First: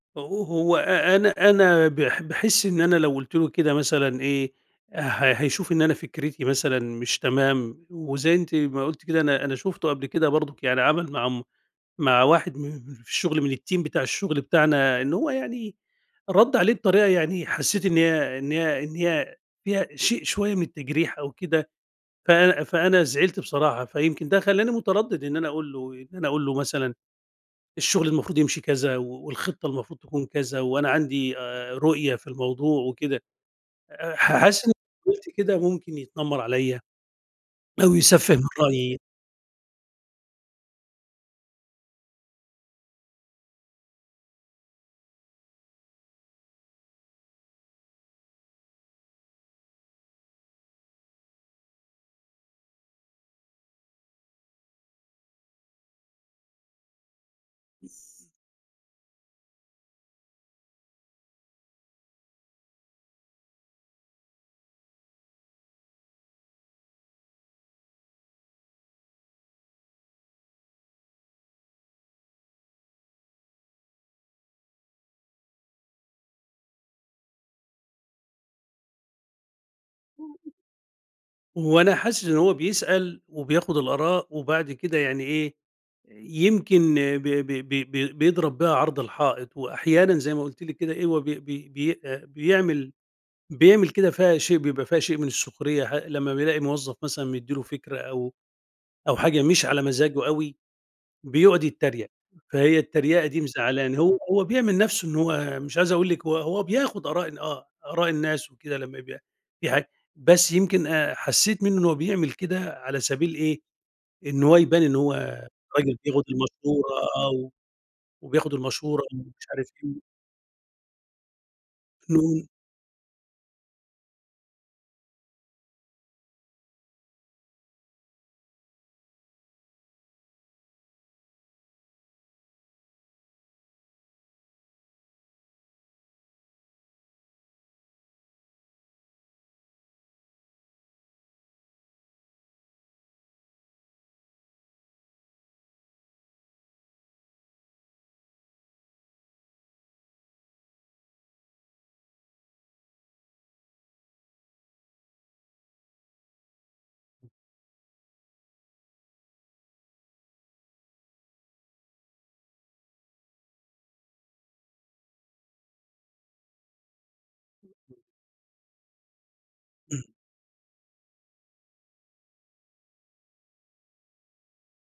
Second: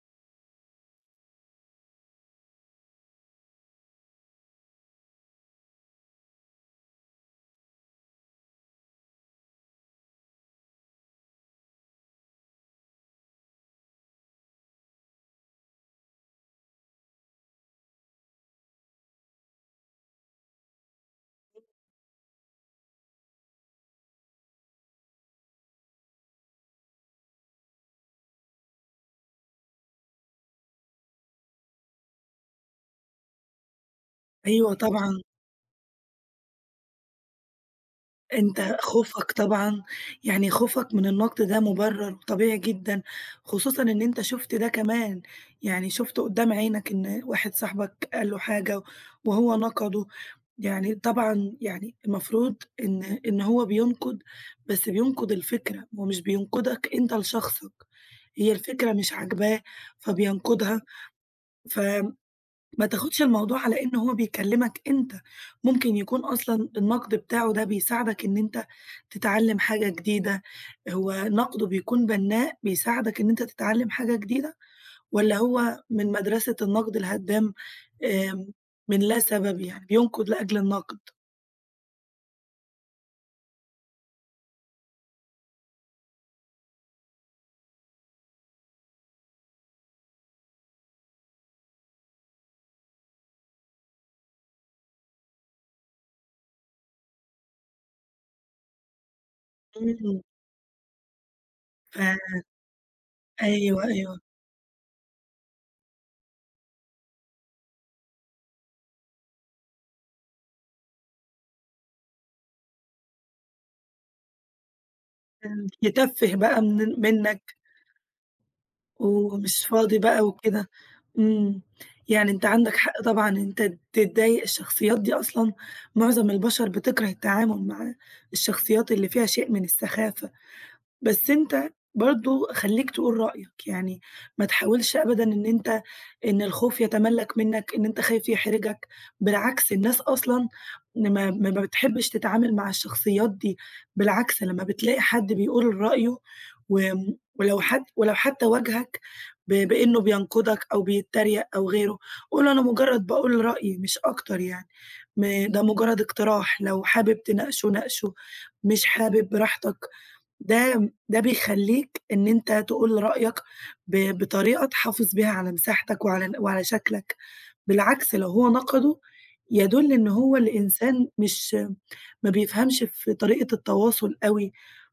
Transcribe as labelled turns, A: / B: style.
A: أو هو أ أنا أنا باح باحس إن أنا لو قلت له كده مثلًا إيه، ه هيشوف إن أنا فكرتي مثلًا مش تمام، وزي أنتِ ما قلتِ كده أنا أنا شُفته قبل كده برضه يعني عمل مع عم مع واحد من من اللي في الشغل من الTeam بتاع الشغل بتاعنا إنه هو يعني ردّ عليه بطريقة يعني حسيت إن هي إن هي إن هي فيها شيء شوية من التجريح أو كده ف فأنا زعلت بصراحة، فيمكن ده خلاني متردِّد إن أنا أقول له إن أنا أقول له مثلًا الشغل المفروض يمشي كذا و والخطة المفروض تكون كذا وأنا عندي آآ، رؤية في الموضوع وكده، أ ح حاسس إن
B: أيوه،
A: لو
B: طبعًا.
A: فضلت كده ممكن يتنمّر عليَّ أو يسفِّه من
B: أنت
A: رأيي.
B: خوفك طبعًا يعني خوفك من النقد ده مبرّر طبيعي جدًا، خصوصًا إن أنت شُفت ده كمان، يعني شُفته قدّام عينك إن واحد صاحبك قال له حاجة وهو نقَدُه، يعني طبعًا يعني المفروض إن إن هو بينقد بس بينقد الفكرة هو مش بينقدك أنت لشخصك، هي الفكرة مش عاجباه فبينقدها ف ما تاخدش الموضوع على إن هو بيكلمك أنت، ممكن يكون أصلًا النقد بتاعُه ده بيساعدك إن أنت تتعلم حاجة جديدة، هو نقدُه بيكون بنّاء بيساعدك إن أنت تتعلم حاجة جديدة، والَّا هو من مدرسة النقد الهدام، امم، من لا سبب، يعني بينقد لأجل النقد؟
A: هو أنا حاسس إن هو بيسأل وبياخد الآراء، وبعد كده يعني إيه، يمكن ب ب ب ب بيضرب بيها عرض الحائط، وأحيانًا زي ما قلتِ لِك كده إيه، هو بي بي بي آآ، بيعمل بيعمل كده فيها شيء بيبقى فيها شئ من السخرية ح لمّا بيلاقي موظف مثلًا مدِّي له فكرة أو أو حاجة مش على
B: امم.
A: مزاجه أوي، بيقعد
B: ف
A: يتريّق، فهي التريقة دي
B: أيوه،
A: مزعلاني، هو
B: أيوه.
A: هو بيعمل نفسُه إن هو مش عايز أقول لِك هو هو بياخذ آراء ال آه، آراء الناس وكده لمّا بي دي حاجة بس يمكن أ حسيت منه إن هو بيعمل كده على سبيل إيه، إن هو يبان إن هو
B: امم،
A: راجل بياخد
B: يتفِّه بقى من
A: بالمشورة،
B: ال
A: آه، و
B: منك
A: وبياخد المشورة ومش
B: ومش
A: عارف
B: فاضي
A: إيه.
B: بقى وكده، امم، يعني
A: امم.
B: أنت عندك حق طبعًا إن أنت تتضايق، الشخصيات دي أصلًا معظم البشر بتكره التعامل معاه، الشخصيات اللي فيها شيء من السخافة، بس أنت برضه خليك تقول رأيك، يعني ما تحاولش أبدًا إن أنت إن الخوف يتملّك منك، إن أنت خايف يحرجك، بالعكس الناس أصلًا إن ما ما ما بتحبش تتعامل مع الشخصيات دي، بالعكس لمّا بتلاقي حد بيقول رأيُه و ولو حد ولو حتى واجهك ب بإنه بينقدك أو بيتريّق أو غيرُه، قُل له أنا مجرّد باقول رأيي مش أكتر يعني، م ده مجرد اقتراح، لو حابب تناقشُه ناقشُه، مش حابب براحتك، ده ده بيخليك إن أنت تقول رأيك ب بطريقة تحافظ بيها على مساحتك وعلى وعلى شكلك، بالعكس لو هو نقدُه، يدُلّ إن
A: امم.
B: هو اللي إنسان مش ما بيفهمش في طريقة التواصل أوي.